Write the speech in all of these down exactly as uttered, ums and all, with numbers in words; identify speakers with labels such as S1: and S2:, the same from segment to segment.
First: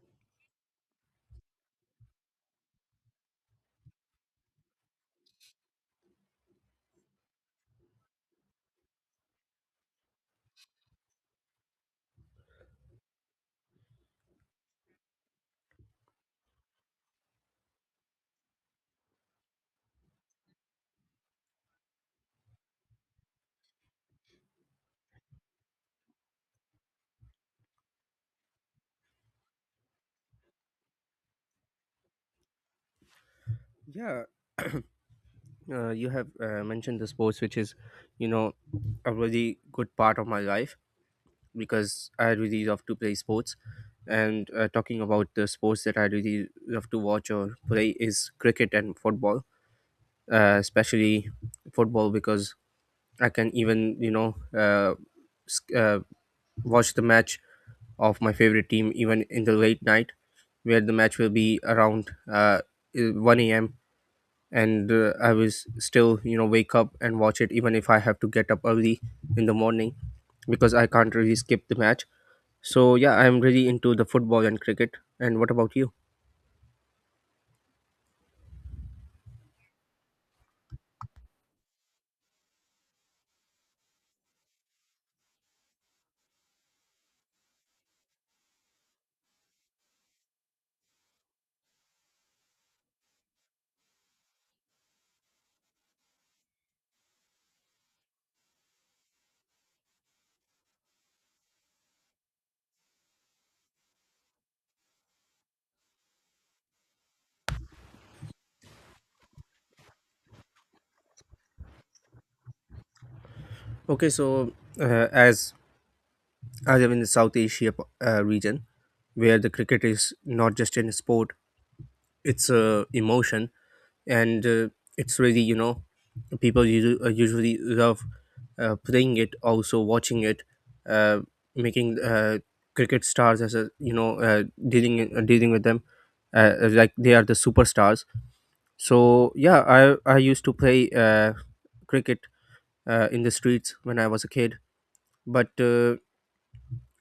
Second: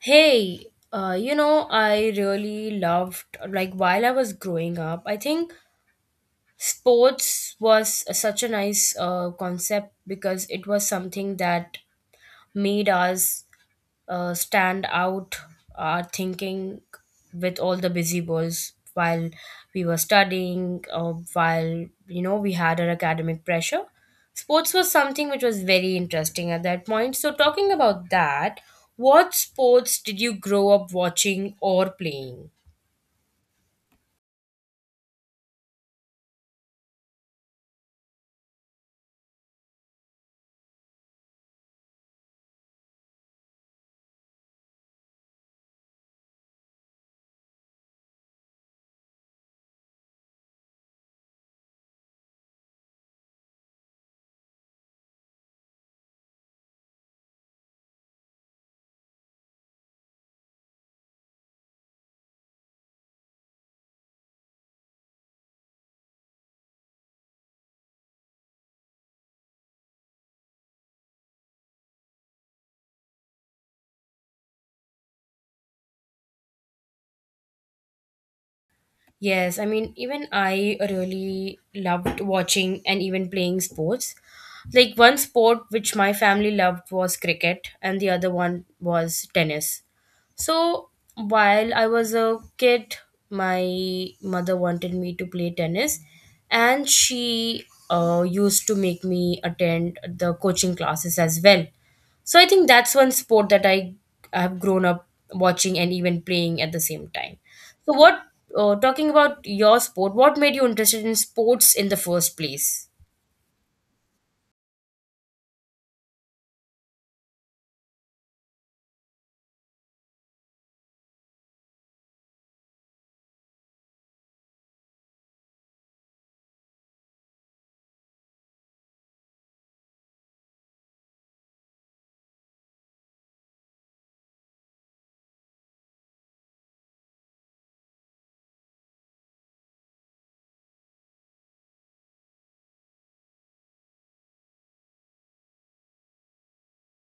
S1: Hey, uh, you know, I really loved, like, while I was growing up, I think sports was such a nice uh, concept because it was something that made us uh, stand out our thinking with all the busy boys while we were studying, or while you know we had our academic pressure. Sports was something which was very interesting at that point, so talking about that, what sports did you grow up watching or playing?
S2: Yeah, uh, you have uh, mentioned the sports, which is, you know, a really good part of my life because I really love to play sports. And uh, talking about the sports that I really love to watch or play is cricket and football, uh, especially football because I can even, you know, uh, sc- uh, watch the match of my favorite team even in the late night where the match will be around uh, one a m And uh, I was still, you know, wake up and watch it even if I have to get up early in the morning because I can't really skip the match. So yeah, I'm really into the football and cricket. And what about you?
S1: Yes, I mean, even I really loved watching and even playing sports. Like, one sport which my family loved was cricket, and the other one was tennis. So while I was a kid, my mother wanted me to play tennis, and she uh, used to make me attend the coaching classes as well. So I think that's one sport that I I have grown up watching and even playing at the same time. So what uh, talking about your sport, what made you interested in sports in the first place?
S2: Okay, so uh, as I live in the South Asia uh, region where the cricket is not just an sport, it's a emotion. And uh, it's really, you know, people usu- uh, usually love uh, playing it, also watching it, uh, making uh, cricket stars as a, you know, uh, dealing uh, dealing with them uh, uh, like they are the superstars. So yeah, i i used to play uh, cricket uh, in the streets when I was a kid. But uh,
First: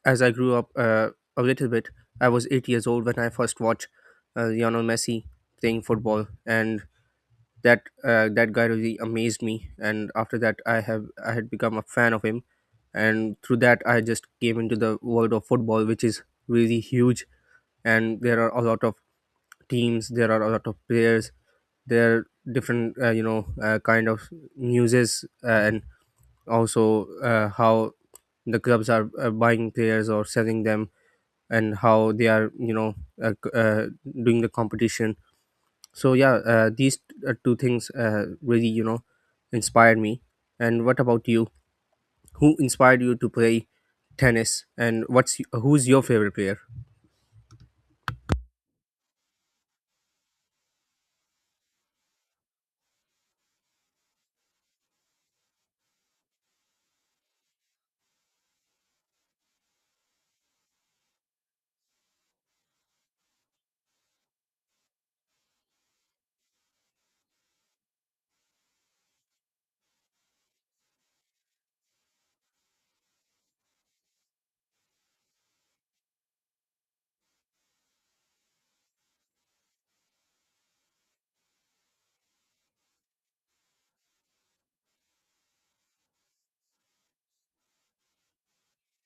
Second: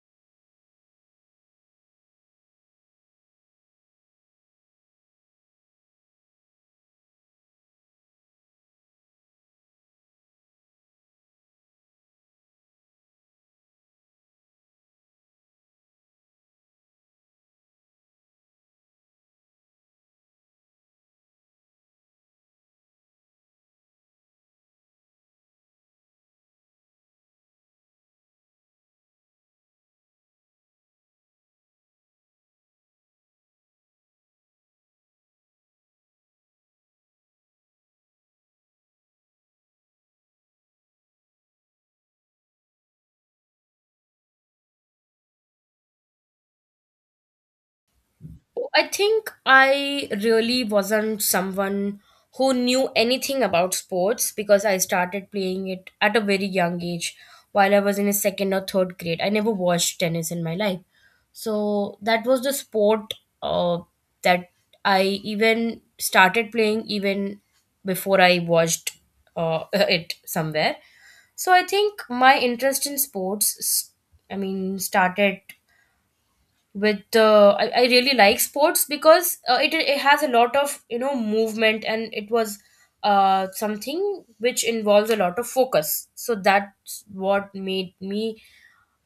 S2: as I grew up uh, a little bit, I was eight years old when I first watched uh, Lionel Messi playing football, and that uh, that guy really amazed me, and after that i have I had become a fan of him. And through that I just came into the world of football, which is really huge. And there are a lot of teams, there are a lot of players, there are different, uh, you know uh, kind of newses, uh, and also uh, how the clubs are uh, buying players or selling them, and how they are, you know, uh, c- uh, doing the competition. So yeah, uh, these uh, two things uh, really, you know, inspired me. And what about you? Who inspired you to play tennis, and what's who's your favorite player?
S1: I think I really wasn't someone who knew anything about sports because I started playing it at a very young age while I was in a second or third grade. I never watched tennis in my life. So that was the sport uh, that I even started playing even before I watched uh, it somewhere. So I think my interest in sports, s- I mean, started with uh, I, I really like sports because uh, it, it has a lot of you know movement, and it was uh, something which involves a lot of focus. So that's what made me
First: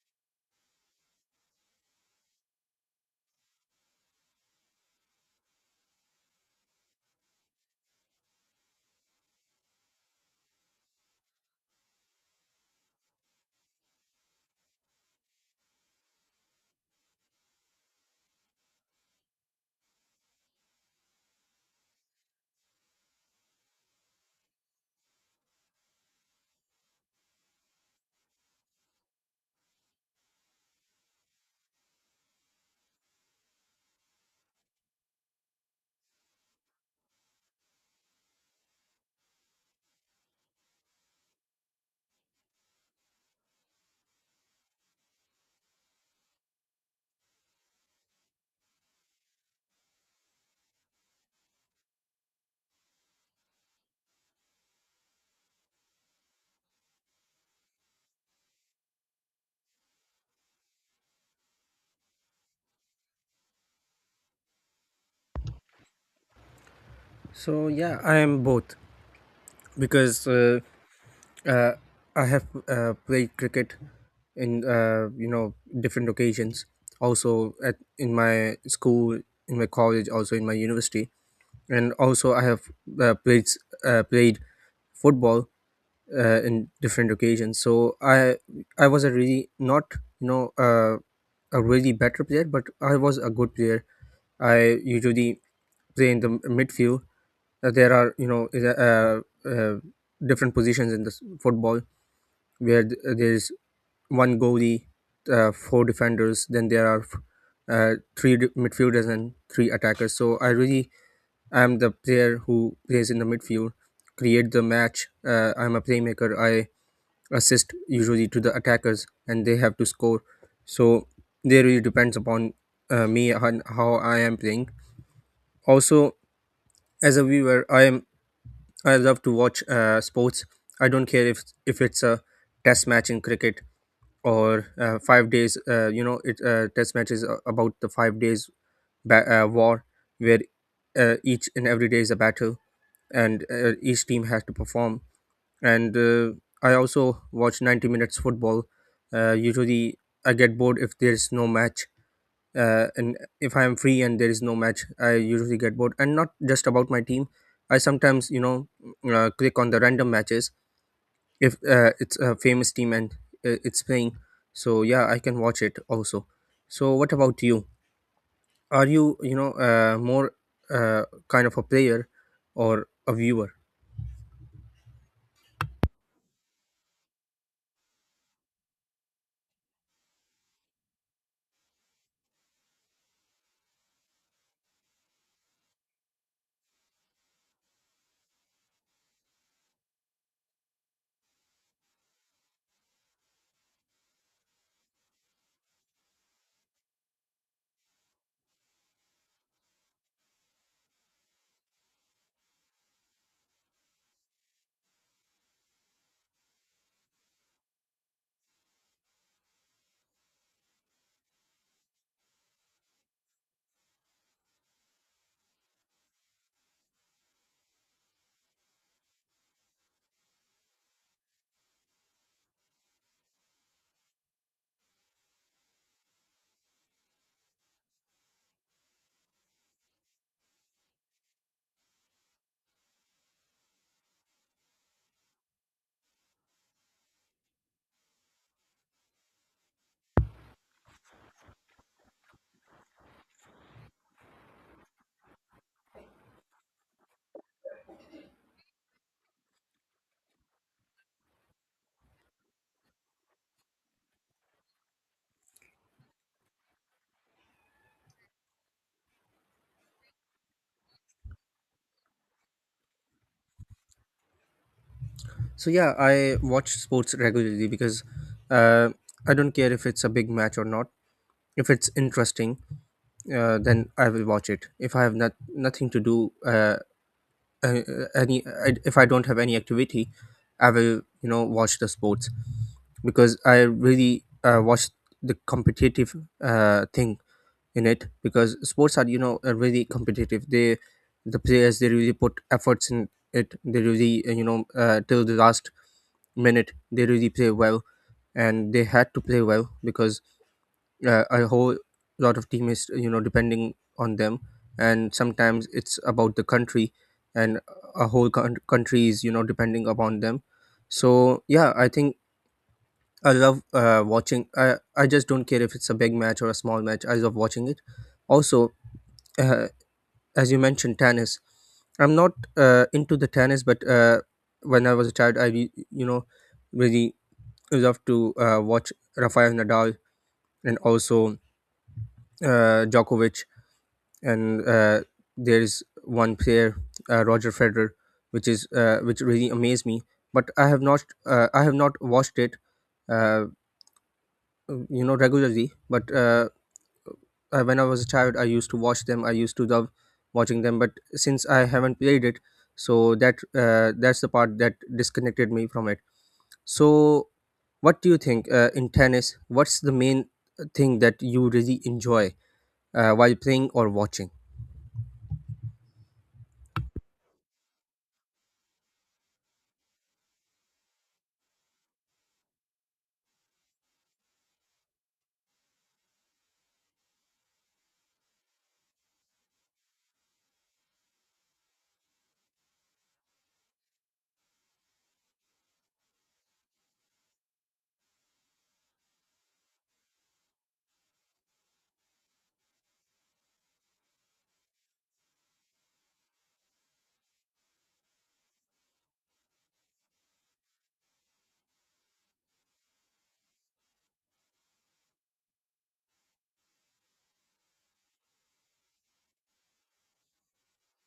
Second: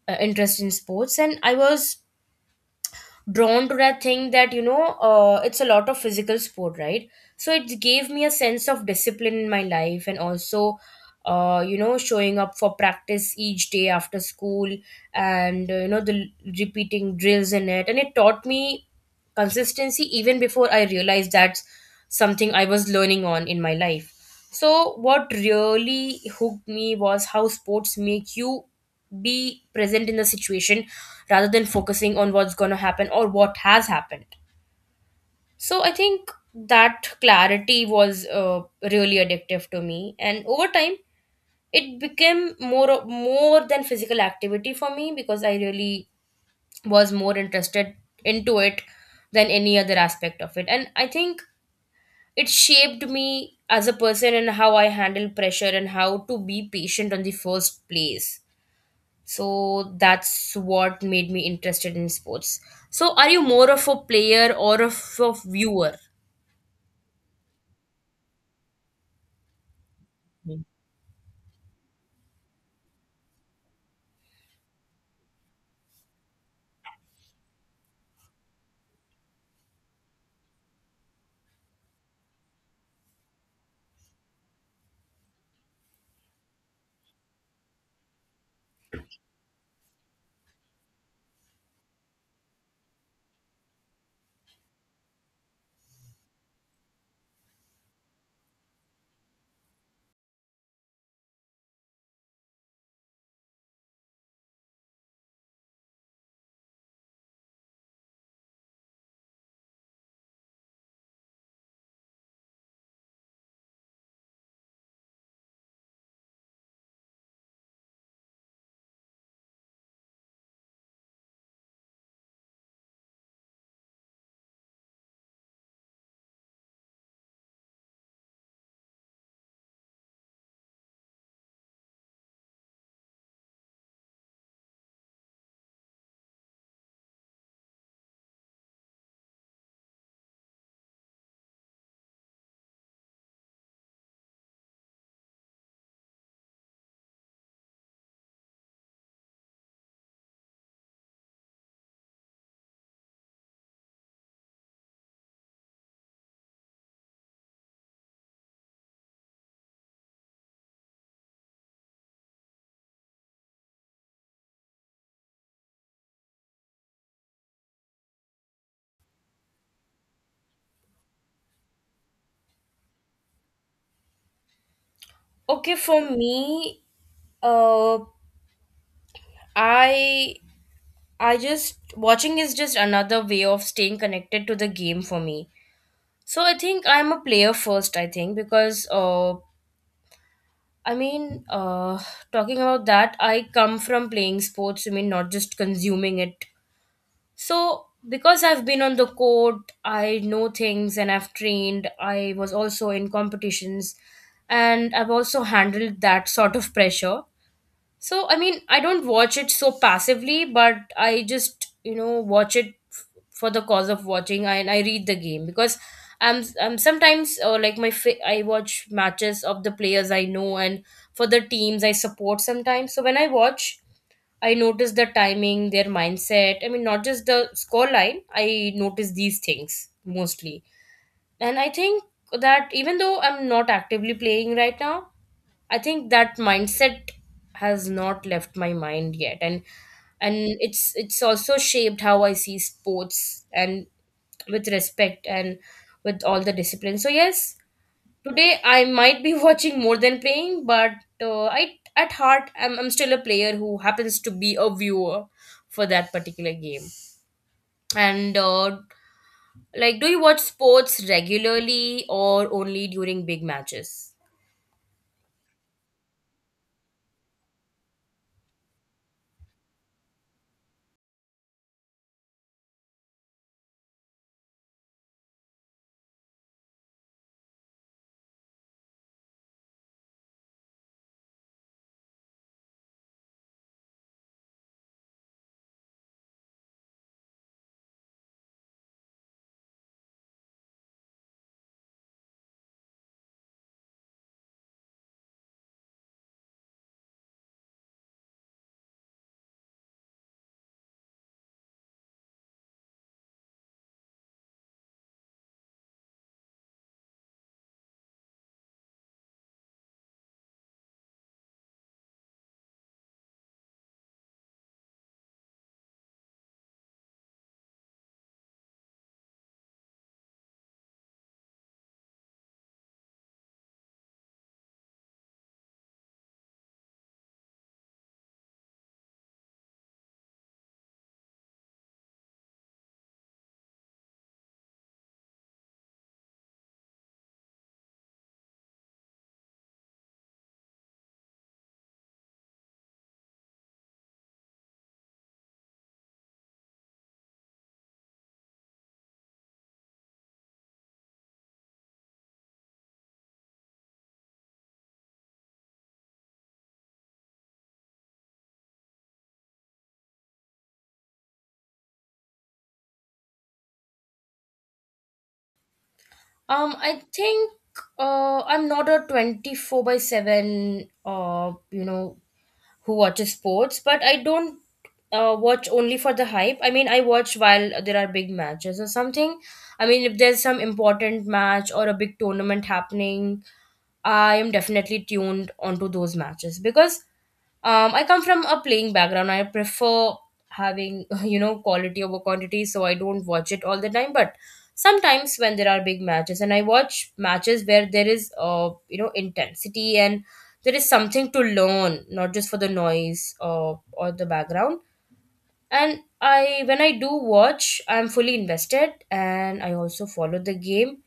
S1: uh, interested in sports. And I was drawn to that thing that you know uh, it's a lot of physical sport, right? So it gave me a sense of discipline in my life, and also uh, you know showing up for practice each day after school and uh, you know the repeating drills in it, and it taught me consistency even before I realized that's something I was learning on in my life. So, what really hooked me was how sports make you be present in the situation rather than focusing on what's going to happen or what has happened. So, I think that clarity was uh, really addictive to me, and over time, it became more of- more than physical activity for me because I really was more interested into it than any other aspect of it. And I think it shaped me as a person and how I handle pressure and how to be patient on the first place. So that's what made me interested in sports. So are you more of a player or of a viewer?
S2: So yeah, I am both because uh, uh, I have uh, played cricket in, uh, you know different occasions. Also at in my school, in my college, also in my university. And also I have uh, played uh, played football uh, in different occasions. So I I was a really not, you know uh, a really better player, but I was a good player. I usually play in the m- midfield. Uh, there are, you know, is a- uh, uh, different positions in this football where th- uh, there is one goalie, uh, four defenders. Then there are uh, three d- midfielders and three attackers. So I really am the player who plays in the midfield, create the match. Uh, I'm a playmaker. I assist usually to the attackers, and they have to score. So they really depends upon uh, me and how I am playing. Also, as a viewer, i am I love to watch uh, sports. I don't care if if it's a test match in cricket or uh, five days. Uh, you know it uh, Test match is a- about the five days ba- uh, war where uh, each and every day is a battle, and uh, each team has to perform. And uh, I also watch ninety minutes football, uh, usually. I get bored if there's no match, uh, and if I am free and there is no match I usually get bored. And not just about my team, I sometimes, you know, uh, click on the random matches if uh, it's a famous team and uh, it's playing. So yeah, I can watch it also. So what about you? Are you, you know uh, more uh, kind of a player or a viewer?
S1: Okay, for me, uh, I I just watching is just another way of staying connected to the game for me. So I think I'm a player first. I think because uh, I mean, uh, talking about that, I come from playing sports. I mean, not just consuming it. So, because I've been on the court, I know things, and I've trained, I was also in competitions, and I've also handled that sort of pressure. So, I mean, I don't watch it so passively, but I just, you know, watch it f- for the cause of watching, and I read the game because I'm, I'm sometimes uh, like my fa- I watch matches of the players I know and for the teams I support sometimes. So when I watch, I notice the timing, their mindset. I mean, not just the score line. I notice these things mostly. And I think that even though I'm not actively playing right now, I think that mindset has not left my mind yet, and and it's it's also shaped how I see sports, and with respect and with all the discipline. So yes, today I might be watching more than playing, but uh, I, at heart, I'm, I'm still a player who happens to be a viewer for that particular game. And uh, like, do you watch sports regularly or only during big matches?
S2: So yeah, I watch sports regularly because uh, I don't care if it's a big match or not. If it's interesting, uh, then I will watch it. If I have not nothing to do, uh, uh, any I, if I don't have any activity, I will, you know, watch the sports because I really uh, watch the competitive uh, thing in it, because sports are, you know, are really competitive. They, the players, they really put efforts in it. They really, uh, you know uh, till the last minute, they really play well, and they had to play well because uh, a whole lot of team is, you know, depending on them. And sometimes it's about the country, and a whole coun- country is, you know, depending upon them. So yeah, I think I love uh, watching. I, I just don't care if it's a big match or a small match, I love watching it. Also, uh, as you mentioned tennis, I'm not uh, into the tennis. But uh, when I was a child, I re- you know really loved to uh, watch Rafael Nadal, and also uh, Djokovic. And uh, there is one player, uh, Roger Federer, which is uh, which really amazed me. But i have not uh, I have not watched it uh, you know regularly. But uh, uh, when I was a child, I used to watch them. I used to love watching them. But since I haven't played it, so that uh, that's the part that disconnected me from it. So, what do you think uh, in tennis? What's the main thing that you really enjoy uh, while playing or watching?
S1: Um, I think uh, I'm not a twenty-four by seven, uh, you know, who watches sports, but I don't uh, watch only for the hype. I mean, I watch while there are big matches or something. I mean, if there's some important match or a big tournament happening, I am definitely tuned onto those matches because um, I come from a playing background. I prefer having you know quality over quantity, so I don't watch it all the time. But sometimes when there are big matches, and I watch matches where there is uh, you know intensity, and there is something to learn, not just for the noise or or the background. And i when I do watch, I'm fully invested, and I also follow the game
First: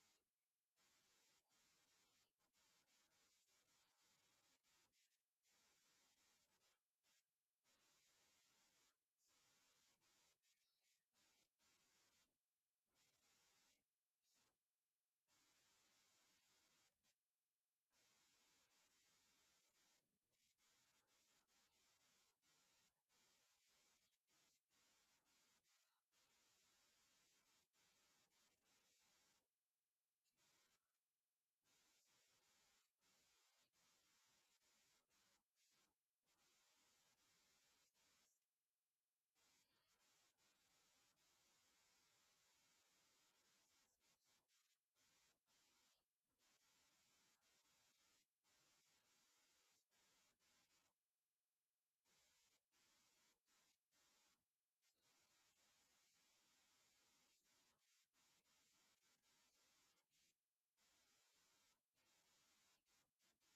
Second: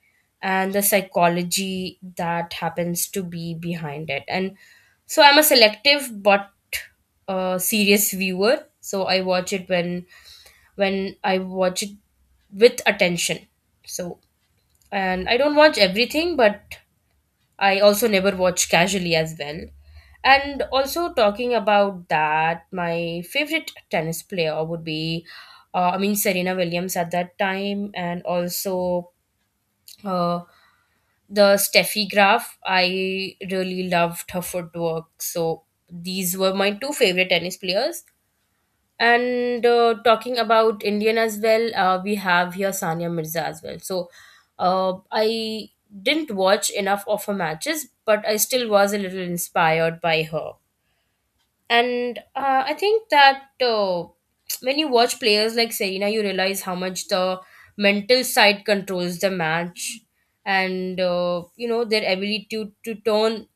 S1: and the psychology that happens to be behind it. And so I'm a selective but uh, serious viewer. So I watch it when when I watch it with attention. So, and I don't watch everything, but I also never watch casually as well. And also talking about that, my favorite tennis player would be, uh, I mean, Serena Williams at that time, and also uh, the Steffi Graf. I really loved her footwork. So these were my two favorite tennis players. And uh, talking about Indian as well, uh, we have here Sania Mirza as well. So uh, I didn't watch enough of her matches, but I still was a little inspired by her. And uh, I think that uh, when you watch players like Serena, you realize how much the mental side controls the match, and uh, you know their ability to, to turn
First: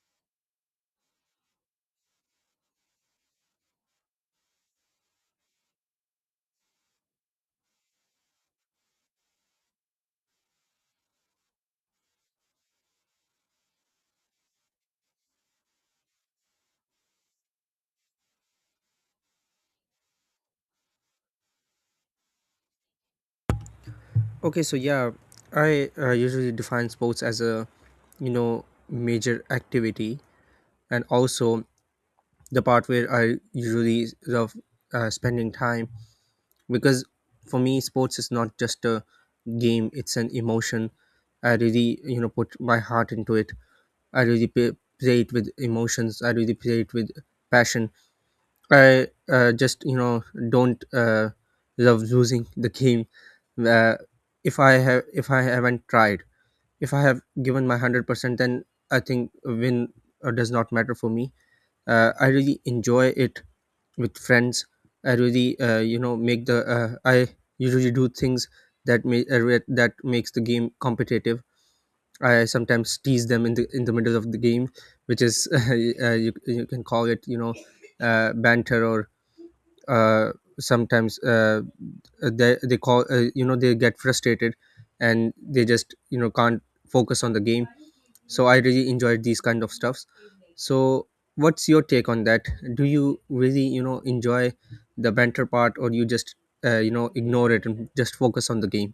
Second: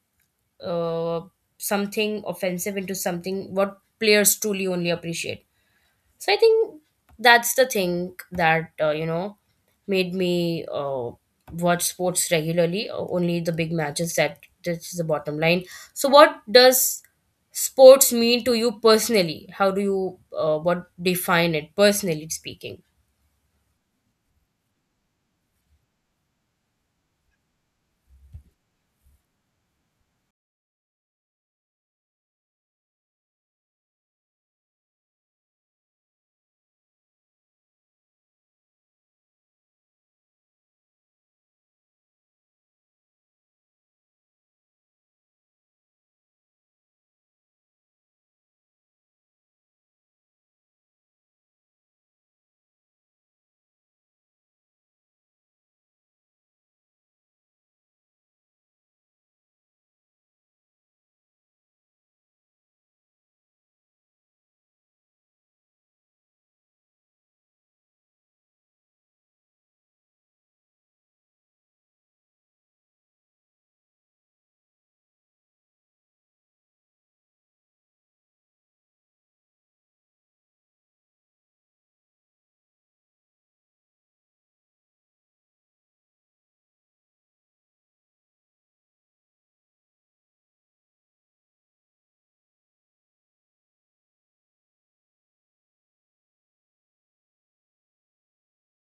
S1: uh, something offensive into something what players truly only appreciate. So I think that's the thing that uh, you know made me uh, watch sports regularly, uh, only the big matches. That that's the bottom line. So what does sports mean to you personally? How do you uh, what, define it personally speaking?
S2: Okay, so yeah, I uh, usually define sports as a, you know, major activity, and also the part where I usually love uh, spending time, because for me sports is not just a game, it's an emotion. I really, you know, put my heart into it. I really play, play it with emotions. I really play it with passion. I uh, just, you know, don't uh, love losing the game. uh, if I have if I haven't tried, if I have given my one hundred percent, then I think a win uh, does not matter for me. uh, I really enjoy it with friends. I really, uh, you know make the uh, I usually do things that may uh, re- that makes the game competitive. I sometimes tease them in the in the middle of the game, which is uh, you, you can call it, you know, uh, banter. Or uh, sometimes uh, they, they call, uh, you know they get frustrated, and they just, you know, can't focus on the game. So I really enjoyed these kind of stuffs. So what's your take on that? Do you really, you know, enjoy the banter part, or you just, uh, you know ignore it and just focus on the game?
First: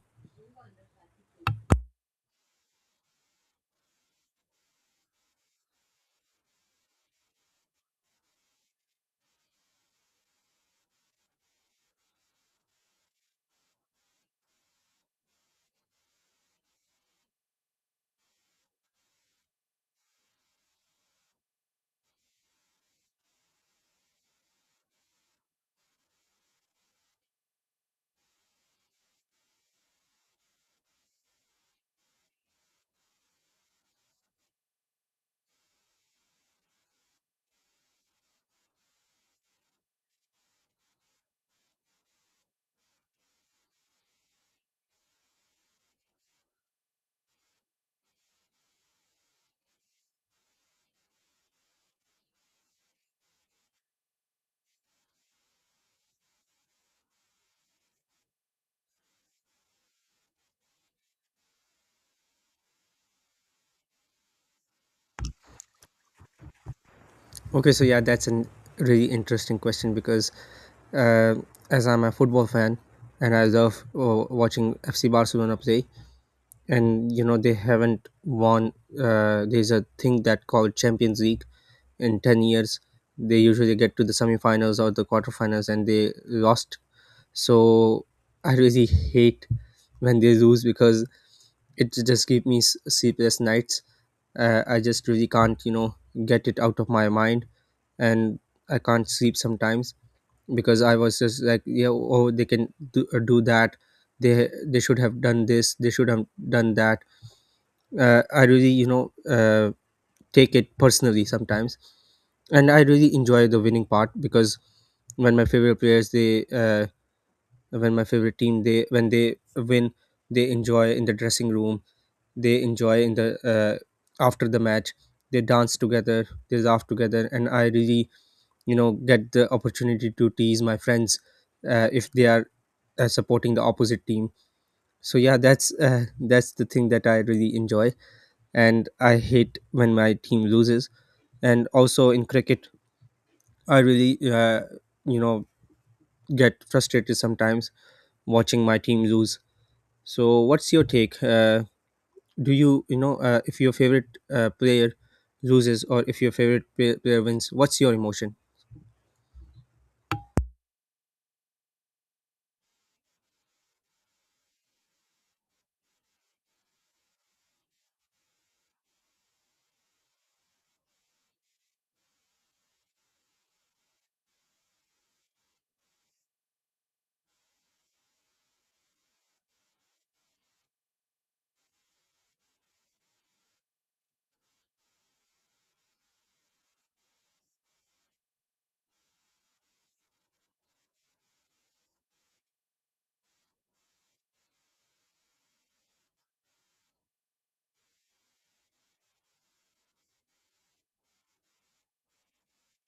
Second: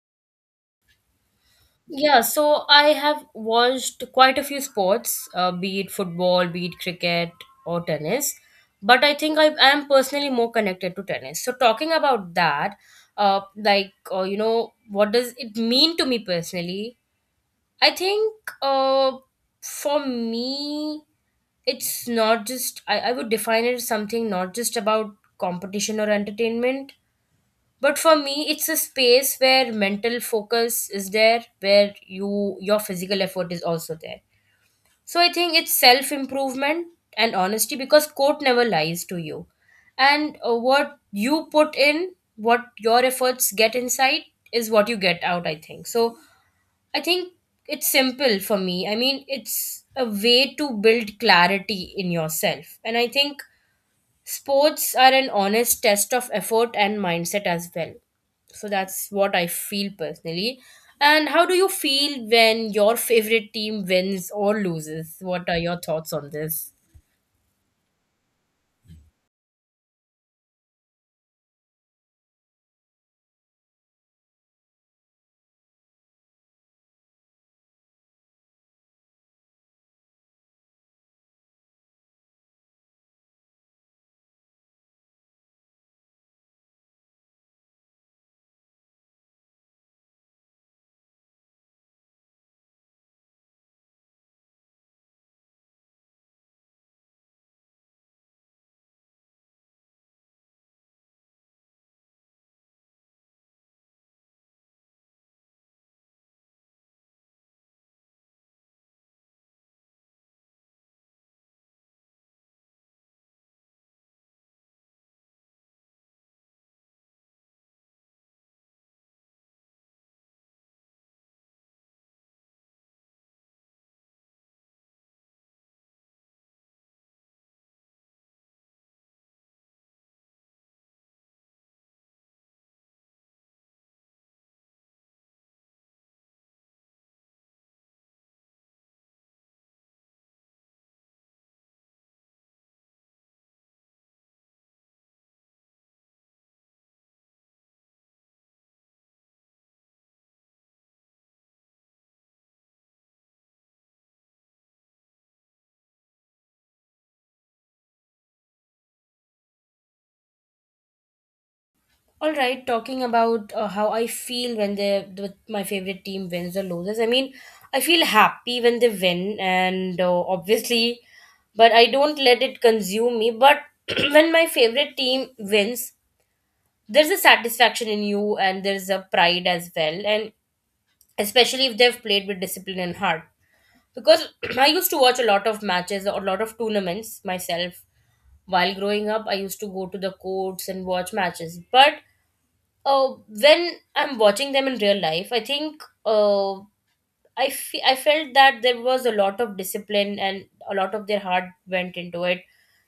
S1: Yeah, so I have watched quite a few sports, uh, be it football, be it cricket, or tennis. But I think I am personally more connected to tennis. So talking about that, uh, like uh, you know, what does it mean to me personally? I think uh, for me, it's not just I, I would define it as something not just about competition or entertainment, but for me, it's a space where mental focus is there, where you, your physical effort is also there. So I think it's self improvement and honesty because court never lies to you. And uh, what you put in, what your efforts get inside, is what you get out, I think. So I think it's simple for me. I mean, it's a way to build clarity in yourself, and I think sports are an honest test of effort and mindset as well. So that's what I feel personally. And how do you feel when your favorite team wins or loses? What are your thoughts on this?
S2: Okay, so yeah, that's a really interesting question, because uh, as I'm a football fan and I love uh, watching FC Barcelona play. And you know, they haven't won, uh, there's a thing that called Champions League, in ten years. They usually get to the semifinals or the quarterfinals, and they lost. So I really hate when they lose, because it just gives me s- sleepless nights. Uh, I just really can't, you know, get it out of my mind, and I can't sleep sometimes, because I was just like, yeah, oh, they can do, uh, do that. They they should have done this. They should have done that. Uh, I really, you know, uh, take it personally sometimes. And I really enjoy the winning part because when my favorite players they uh, when my favorite team they when they win, they enjoy in the dressing room, they enjoy in the, uh, after the match, they dance together, they laugh together. And I really, you know, get the opportunity to tease my friends uh, if they are uh, supporting the opposite team. So yeah, that's uh, that's the thing that I really enjoy. And I hate when my team loses. And also in cricket, I really, uh, you know get frustrated sometimes watching my team lose. So, what's your take? Uh, do you, you know, uh, if your favorite uh, player loses, or if your favorite play- player wins, what's your emotion?
S1: All right, talking about uh, how I feel when the, the my favorite team wins or loses. I mean, I feel happy when they win, and uh, obviously, but I don't let it consume me. But when my favorite team wins, there's a satisfaction in you, and there's a pride as well, and especially if they've played with discipline and heart. Because I used to watch a lot of matches or a lot of tournaments myself while growing up. I used to go to the courts and watch matches. But uh, when I'm watching them in real life, I think uh, I, fe- I felt that there was a lot of discipline, and a lot of their heart went into it,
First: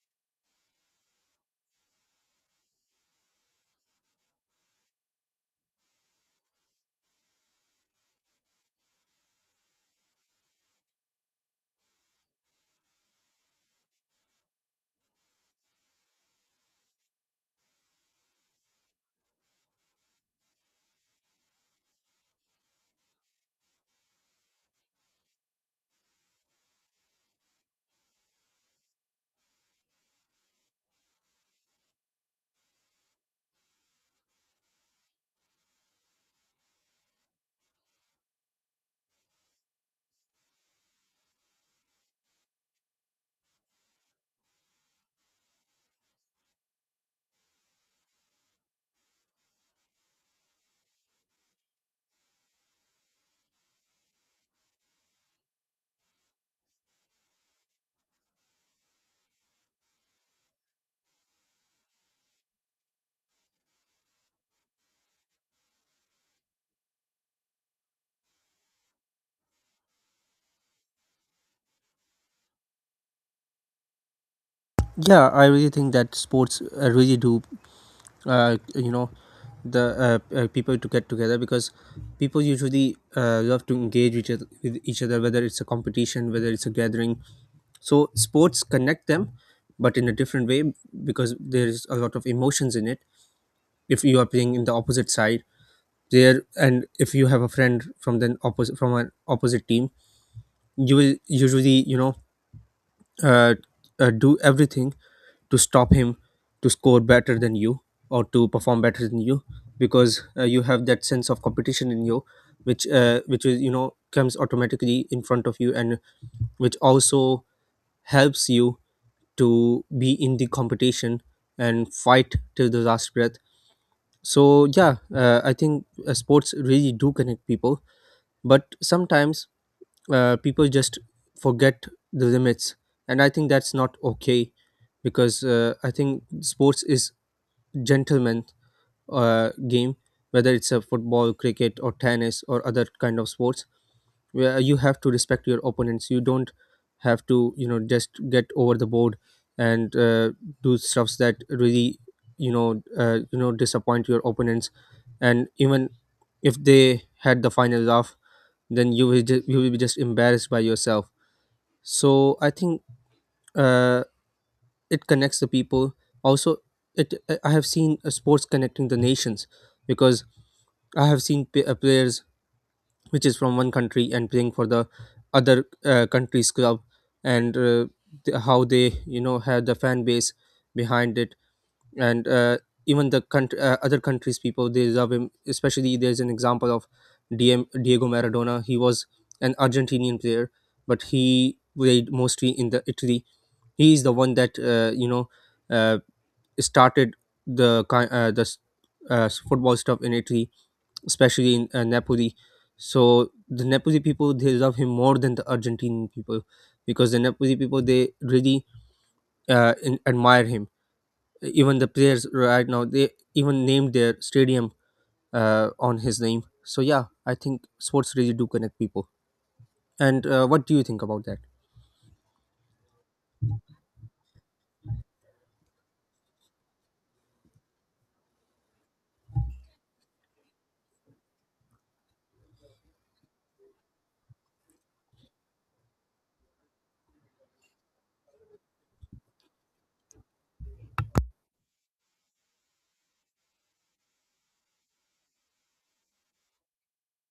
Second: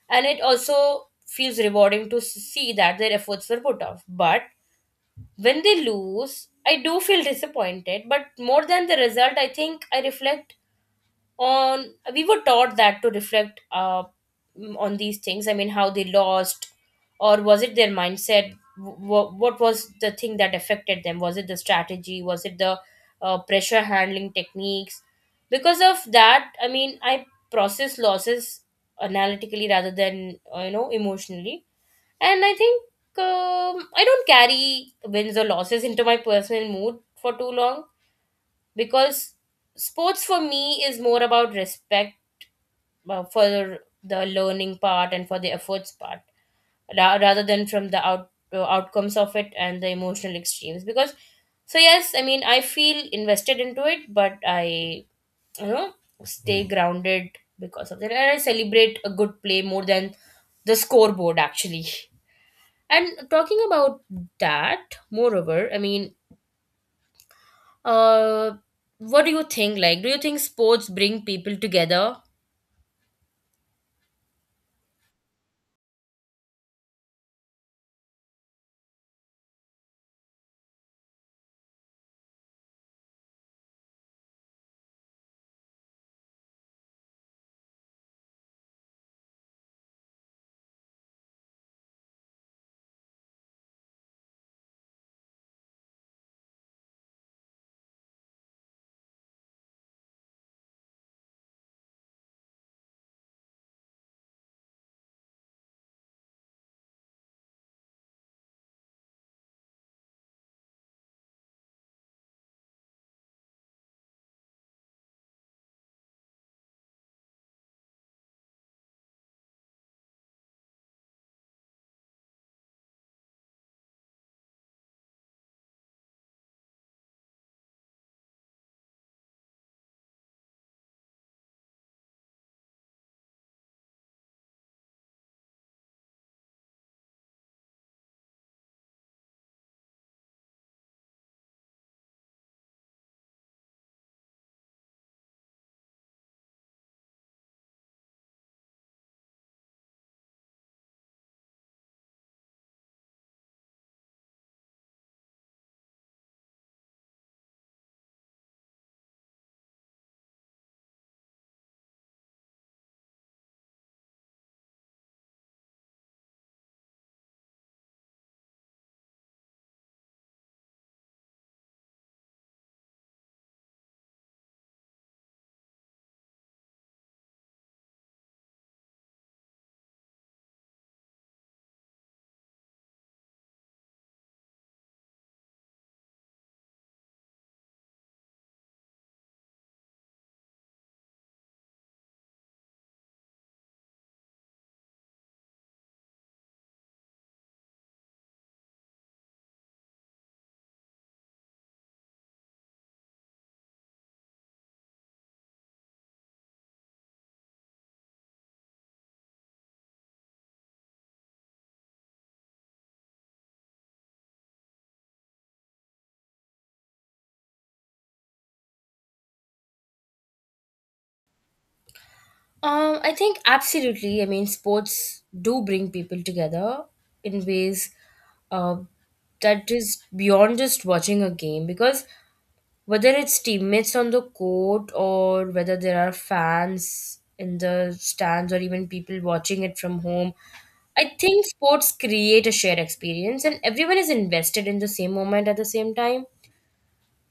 S1: and it also feels rewarding to s- see that their efforts were put off. But when they lose, I do feel disappointed, but more than the result, I think I reflect on. We were taught that to reflect uh, mm, on these things. I mean, how they lost, or was it their mindset? What, what was the thing that affected them? Was it the strategy? Was it the uh, pressure handling techniques? Because of that, I mean, I process losses analytically rather than uh, you know emotionally. And I think um, I don't carry wins or losses into my personal mood for too long, because sports for me is more about respect uh, for the learning part and for the efforts part, ra- rather than from the out- uh, outcomes of it and the emotional extremes. Because, so yes, I mean, I feel invested into it, but I, you know, stay grounded because of that. And I celebrate a good play more than the scoreboard, actually. And talking about that, moreover, I mean, uh, what do you think? Like, do you think sports bring people together?
S2: Yeah, I really think that sports uh, really do, uh, you know, the uh, uh, people to get together, because people usually uh, love to engage each other, with each other, whether it's a competition, whether it's a gathering. So, sports connect them, but in a different way, because there is a lot of emotions in it. If you are playing in the opposite side, there and if you have a friend from the opposite from an opposite team, you will usually you know uh, uh, do everything to stop him, to score better than you or to perform better than you, because uh, you have that sense of competition in you, which uh, which is, you know comes automatically in front of you, and which also helps you to be in the competition and fight till the last breath. So yeah, uh, I think uh, sports really do connect people. But sometimes, uh, people just forget the limits, and I think that's not okay, because uh, I think sports is gentleman uh, game, whether it's a football, cricket, or tennis, or other kind of sports, where you have to respect your opponents. You don't have to, you know just get over the board and uh, do stuffs that really you know uh, you know disappoint your opponents. And even if they had the final laugh, then you will just you will be just embarrassed by yourself. So I think, uh, it connects the people. Also, it I I have seen uh, sports connecting the nations, because I have seen p- uh, players which is from one country and playing for the other uh, country's club, and uh, th- how they, you know have the fan base behind it. And uh, even the country, uh, other countries people, they love him. Especially, there's an example of D M, Diego Maradona. He was an Argentinian player, but he played mostly in the Italy. He is the one that, uh, you know uh, started the ki- uh, the s- uh, s- football stuff in Italy, especially in uh, Napoli. So the Napoli people, they love him more than the Argentinian people, because the Napoli people, they really uh, in, admire him. Even the players right now, they even named their stadium uh, on his name. So yeah, I think sports really do connect people. And uh, what do you think about that?
S1: Um, I think absolutely. I mean, sports do bring people together in ways uh, that is beyond just watching a game, because whether it's teammates on the court or whether there are fans in the stands or even people watching it from home, I think sports create a shared experience and everyone is invested in the same moment at the same time.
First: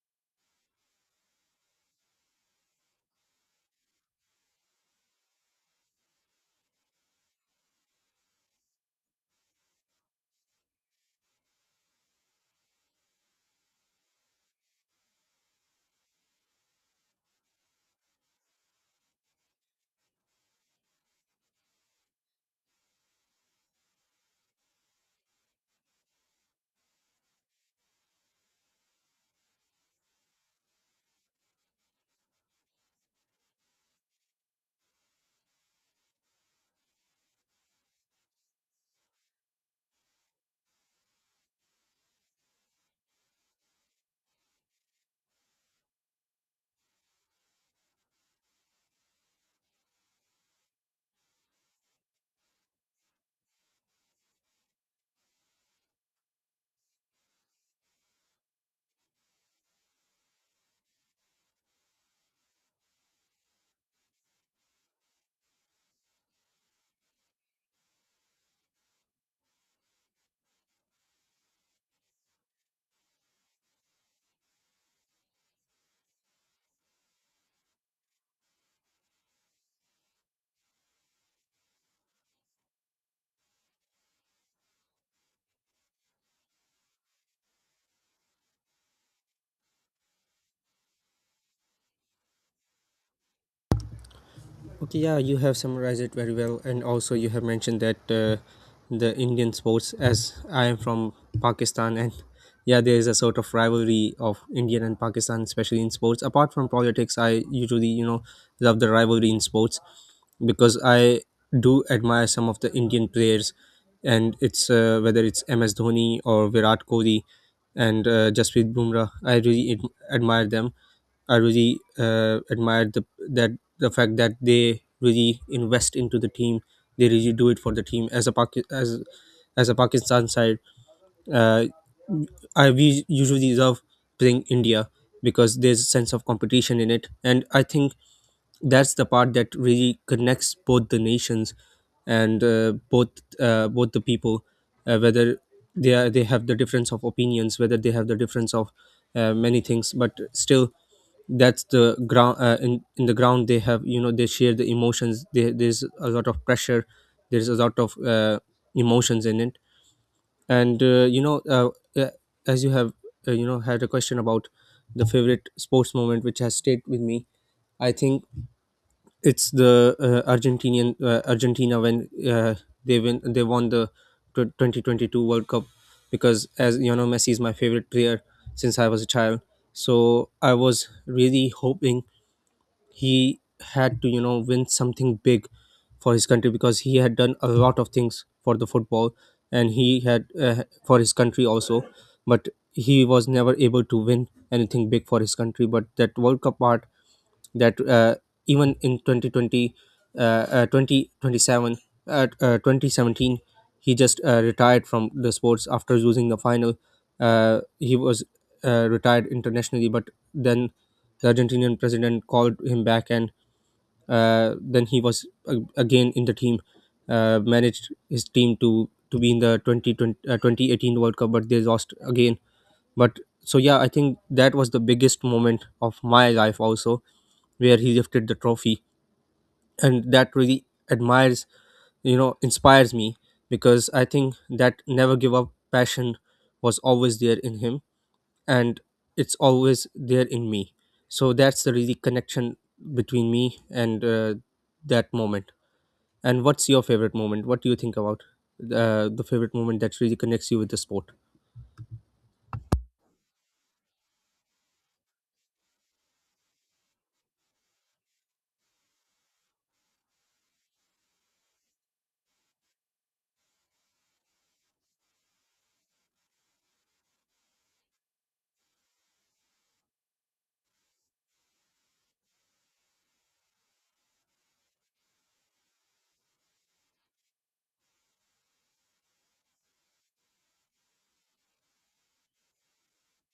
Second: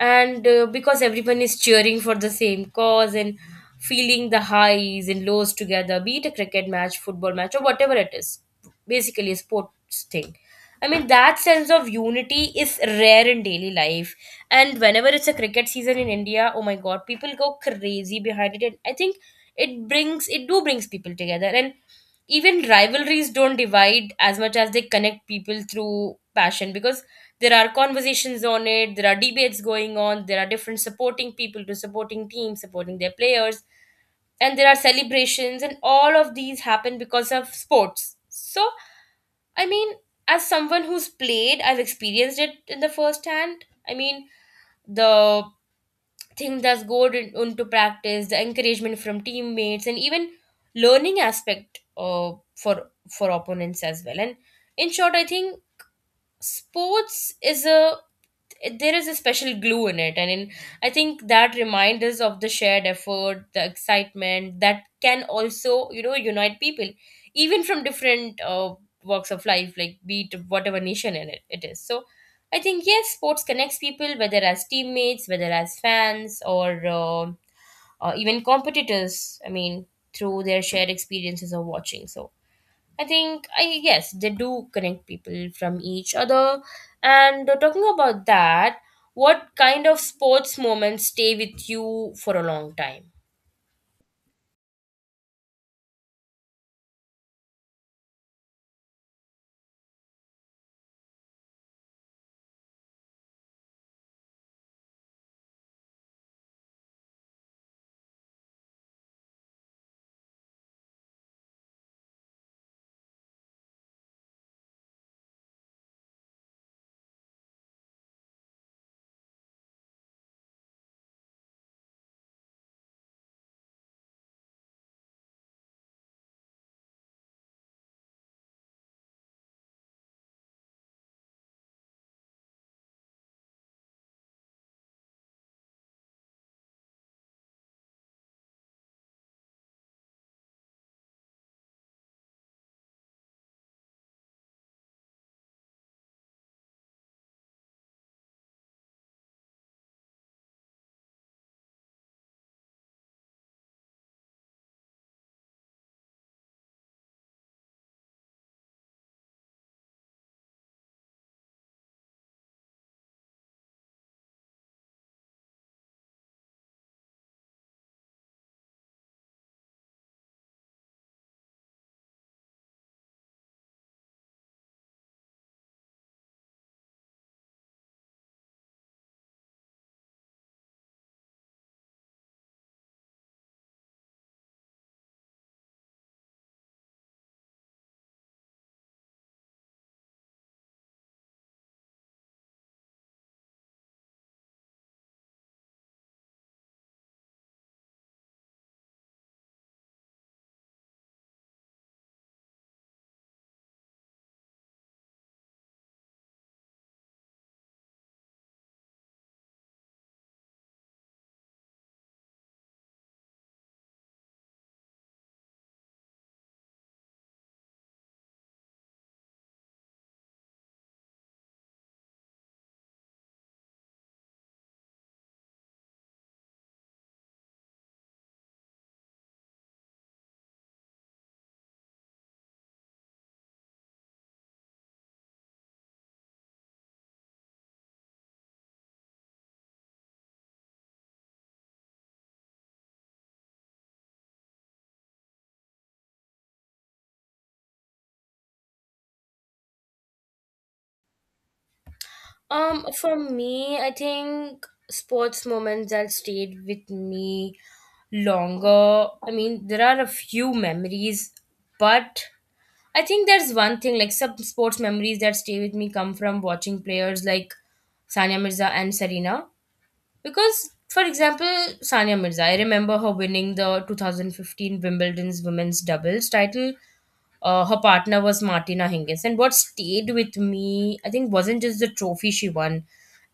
S1: And uh, because everyone is cheering for the same cause and feeling the highs and lows together, be it a cricket match, football match, or whatever it is, basically a sports thing. I mean, that sense of unity is rare in daily life. And whenever it's a cricket season in India, oh my god, people go crazy behind it, and I think it brings it do brings people together. And even rivalries don't divide as much as they connect people through passion, because there are conversations on it, there are debates going on, there are different supporting people, to supporting teams, supporting their players, and there are celebrations, and all of these happen because of sports. So I mean, as someone who's played, I've experienced it in the first hand. I mean, the things that's good in- into practice, the encouragement from teammates and even learning aspect uh, for for opponents as well. And in short, I think sports is a, it, there is a special glue in it. And in, I think that reminds us of the shared effort, the excitement that can also, you know, unite people even from different uh, walks of life, like be it whatever nation in it, it is. So I think, yes, sports connects people, whether as teammates, whether as fans, or uh, uh, even competitors. I mean, through their shared experiences of watching. So I think I, yes, they do connect people from each other. And uh, talking about that, what kind of sports moments stay with you for a long time?
S2: Okay, yeah, you have summarized it very well, and also you have mentioned that, uh, the Indian sports. As I am from Pakistan, and yeah, there is a sort of rivalry of Indian and Pakistan, especially in sports. Apart from politics, I usually you know love the rivalry in sports, because I do admire some of the Indian players, and it's, uh, whether it's M S Dhoni or Virat Kohli, and uh, Jasprit Bumrah. I really ad- admire them. I really uh, admired the, that the fact that they really invest into the team, they really do it for the team. As a Paki- as as a Pakistan side, uh, I we usually love playing India, because there's a sense of competition in it. And I think that's the part that really connects both the nations, and uh, both, uh, both the people, uh, whether they are, they have the difference of opinions, whether they have the difference of uh, many things. But still, that's the ground, uh, in in the ground they have, you know they share the emotions there. There's a lot of pressure, there's a lot of uh, emotions in it. And uh, you know uh, uh, as you have, uh, you know had a question about the favorite sports moment which has stayed with me, I think it's the uh, argentinian uh, Argentina when, uh, they win they won the tw- twenty twenty-two world cup. Because as you know, Messi is my favorite player since I was a child. So I was really hoping he had to, you know win something big for his country, because he had done a lot of things for the football, and he had, uh, for his country also. But he was never able to win anything big for his country. But that world cup part, that, uh, even in twenty twenty, uh, uh, twenty twenty-seven, uh, uh, twenty seventeen, he just uh, retired from the sports after losing the final. Uh, he was uh, retired internationally, but then the Argentinian president called him back, and uh, then he was uh, again in the team, uh, managed his team to to be in the twenty twenty, uh, twenty eighteen world cup, but they lost again. But so yeah, I think that was the biggest moment of my life also, where he lifted the trophy. And that really admires you know inspires me, because I think that never give up passion was always there in him, and it's always there in me. So that's the really connection between me and, uh, that moment. And what's your favorite moment? What do you think about, uh, the favorite moment that really connects you with the sport?
S1: Um, for me, I think sports moments that stayed with me longer. I mean, there are a few memories, but I think there's one thing, like some sports memories that stay with me come from watching players like Sania Mirza and Serena. Because, for example, Sania Mirza, I remember her winning the twenty fifteen Wimbledon's women's doubles title. Uh, her partner was Martina Hingis. And what stayed with me, I think, wasn't just the trophy she won,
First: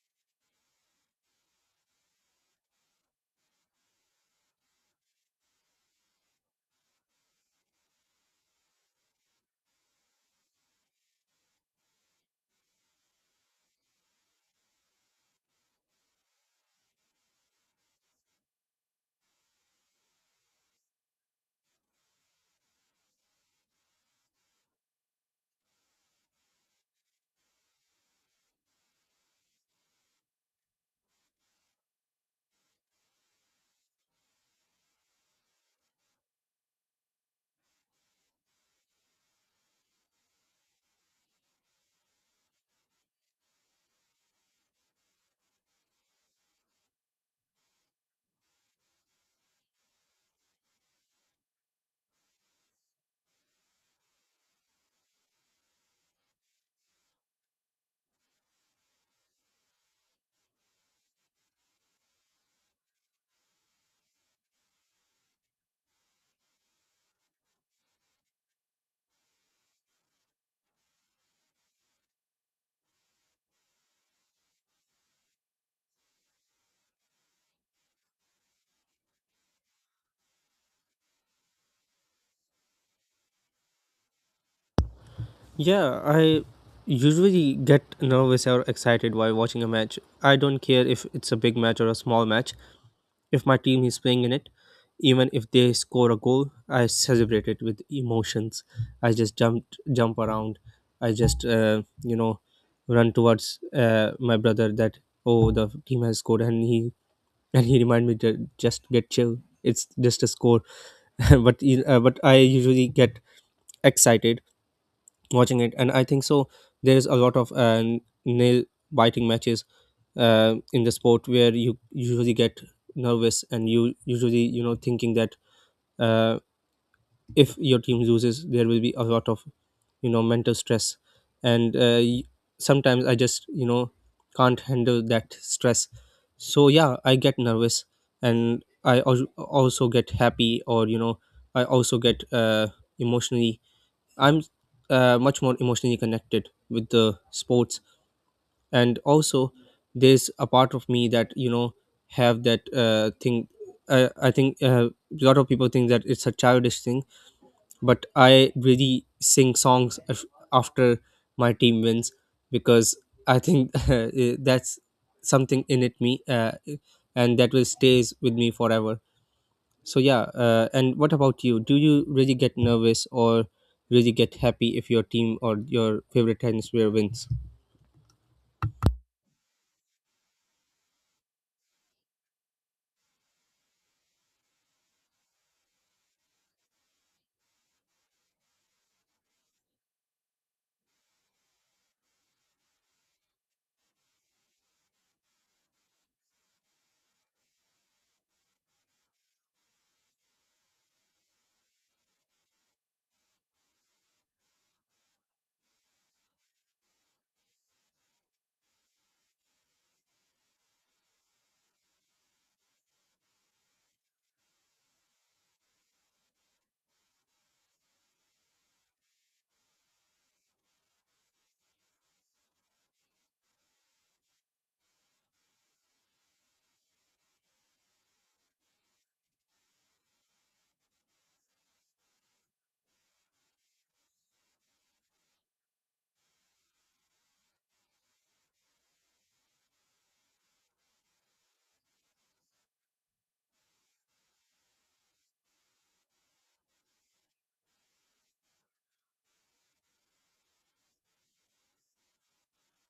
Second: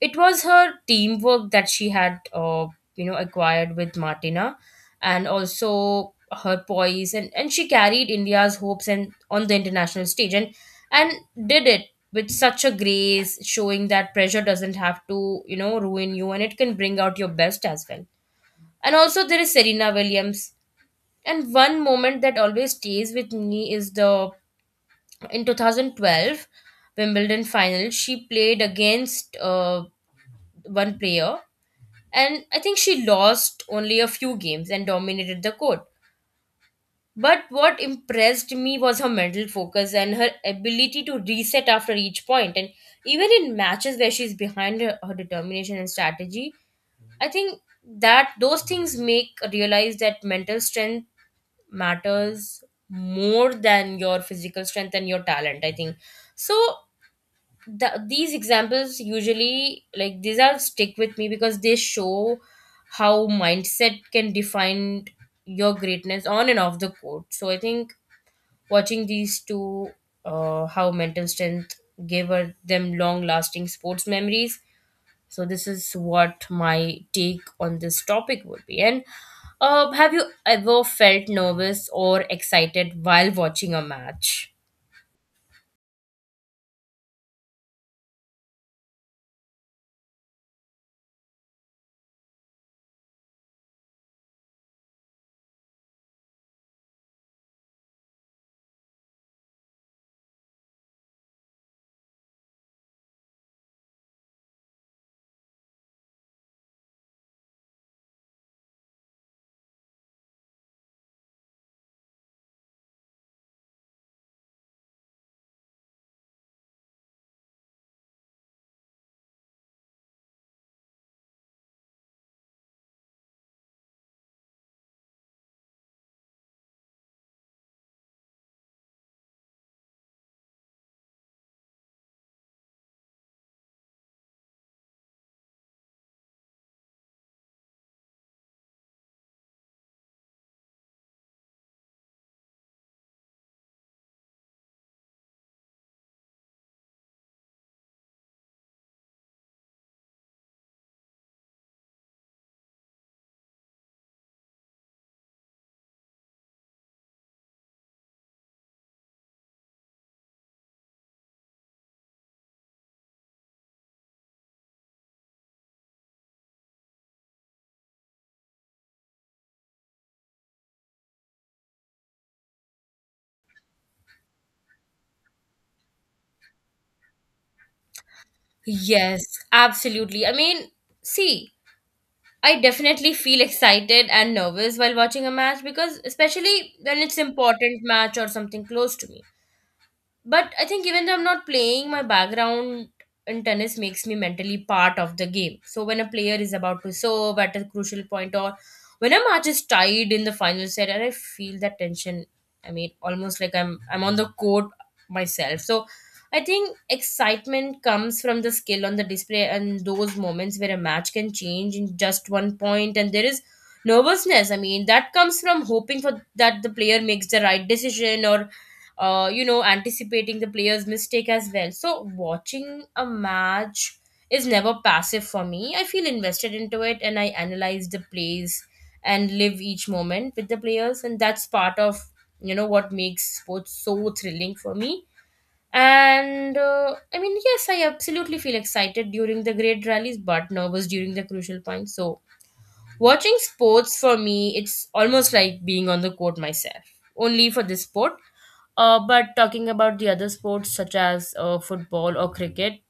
S1: it was her teamwork that she had, uh, you know, acquired with Martina, and also her poise. And, and she carried India's hopes and on the international stage, and, and did it with such a grace, showing that pressure doesn't have to, you know, ruin you, and it can bring out your best as well. And also, there is Serena Williams. And one moment that always stays with me is the in two thousand twelve Wimbledon final. She played against uh, one player, and I think she lost only a few games and dominated the court. But what impressed me was her mental focus and her ability to reset after each point. And even in matches where she's behind her, her determination and strategy, I think that those things make realize that mental strength matters more than your physical strength and your talent. I think so the, these examples usually, like these are stick with me because they show how mindset can define your greatness on and off the court. So I think watching these two, uh, how mental strength gave her them long lasting sports memories. So this is what my take on this topic would be. And uh, have you ever felt nervous or excited while watching a match?
S2: Yeah, I usually get nervous or excited while watching a match. I don't care if it's a big match or a small match. If my team is playing in it, even if they score a goal, I celebrate it with emotions. I just jump jump around. I just, uh, you know run towards, uh, my brother, that oh, the team has scored, and he and he remind me to just get chill. It's just a score, but you- uh, but I usually get excited watching it. And I think so, there is a lot of uh, nail biting matches uh, in the sport, where you usually get nervous, and you usually you know thinking that, uh, if your team loses, there will be a lot of you know mental stress. And uh, y- sometimes I just, you know can't handle that stress. So yeah, I get nervous, and I al- also get happy, or you know I also get uh, emotionally. I'm uh, much more emotionally connected with the sports. And also, there's a part of me that, you know have that uh, thing. I, I think, uh, a lot of people think that it's a childish thing, but I really sing songs af- after my team wins. Because I think uh, that's something in it me, uh, and that will stays with me forever. So yeah, uh, and what about you? Do you really get nervous or really get happy if your team or your favorite tennis player wins?
S1: Yes, absolutely. I mean, see, I definitely feel excited and nervous while watching a match, because especially when it's important match or something close to me. But I think even though I'm not playing, my background in tennis makes me mentally part of the game. So when a player is about to serve at a crucial point, or when a match is tied in the final set, and I feel that tension, I mean, almost like I'm i'm on the court myself. So I think excitement comes from the skill on the display and those moments where a match can change in just one point. And there is nervousness, I mean, that comes from hoping for that the player makes the right decision, or uh, you know, anticipating the player's mistake as well. So watching a match is never passive for me. I feel invested into it, and I analyze the plays and live each moment with the players, and that's part of, you know, what makes sports so thrilling for me. And uh, I mean, yes, I absolutely feel excited during the great rallies, but nervous during the crucial points. So watching sports for me, it's almost like being on the court myself, only for this sport. Uh, but talking about the other sports such as uh, football or cricket,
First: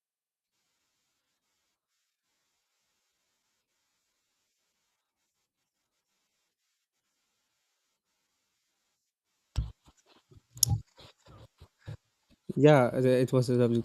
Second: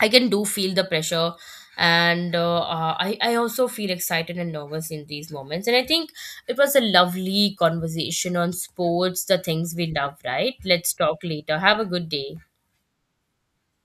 S1: I can do feel the pressure. And uh, uh, I I also feel excited and nervous in these moments. And I think it was a lovely conversation on sports, the things we love. Right? Let's talk later. Have a good day.
S2: Yeah, uh, it was a lovely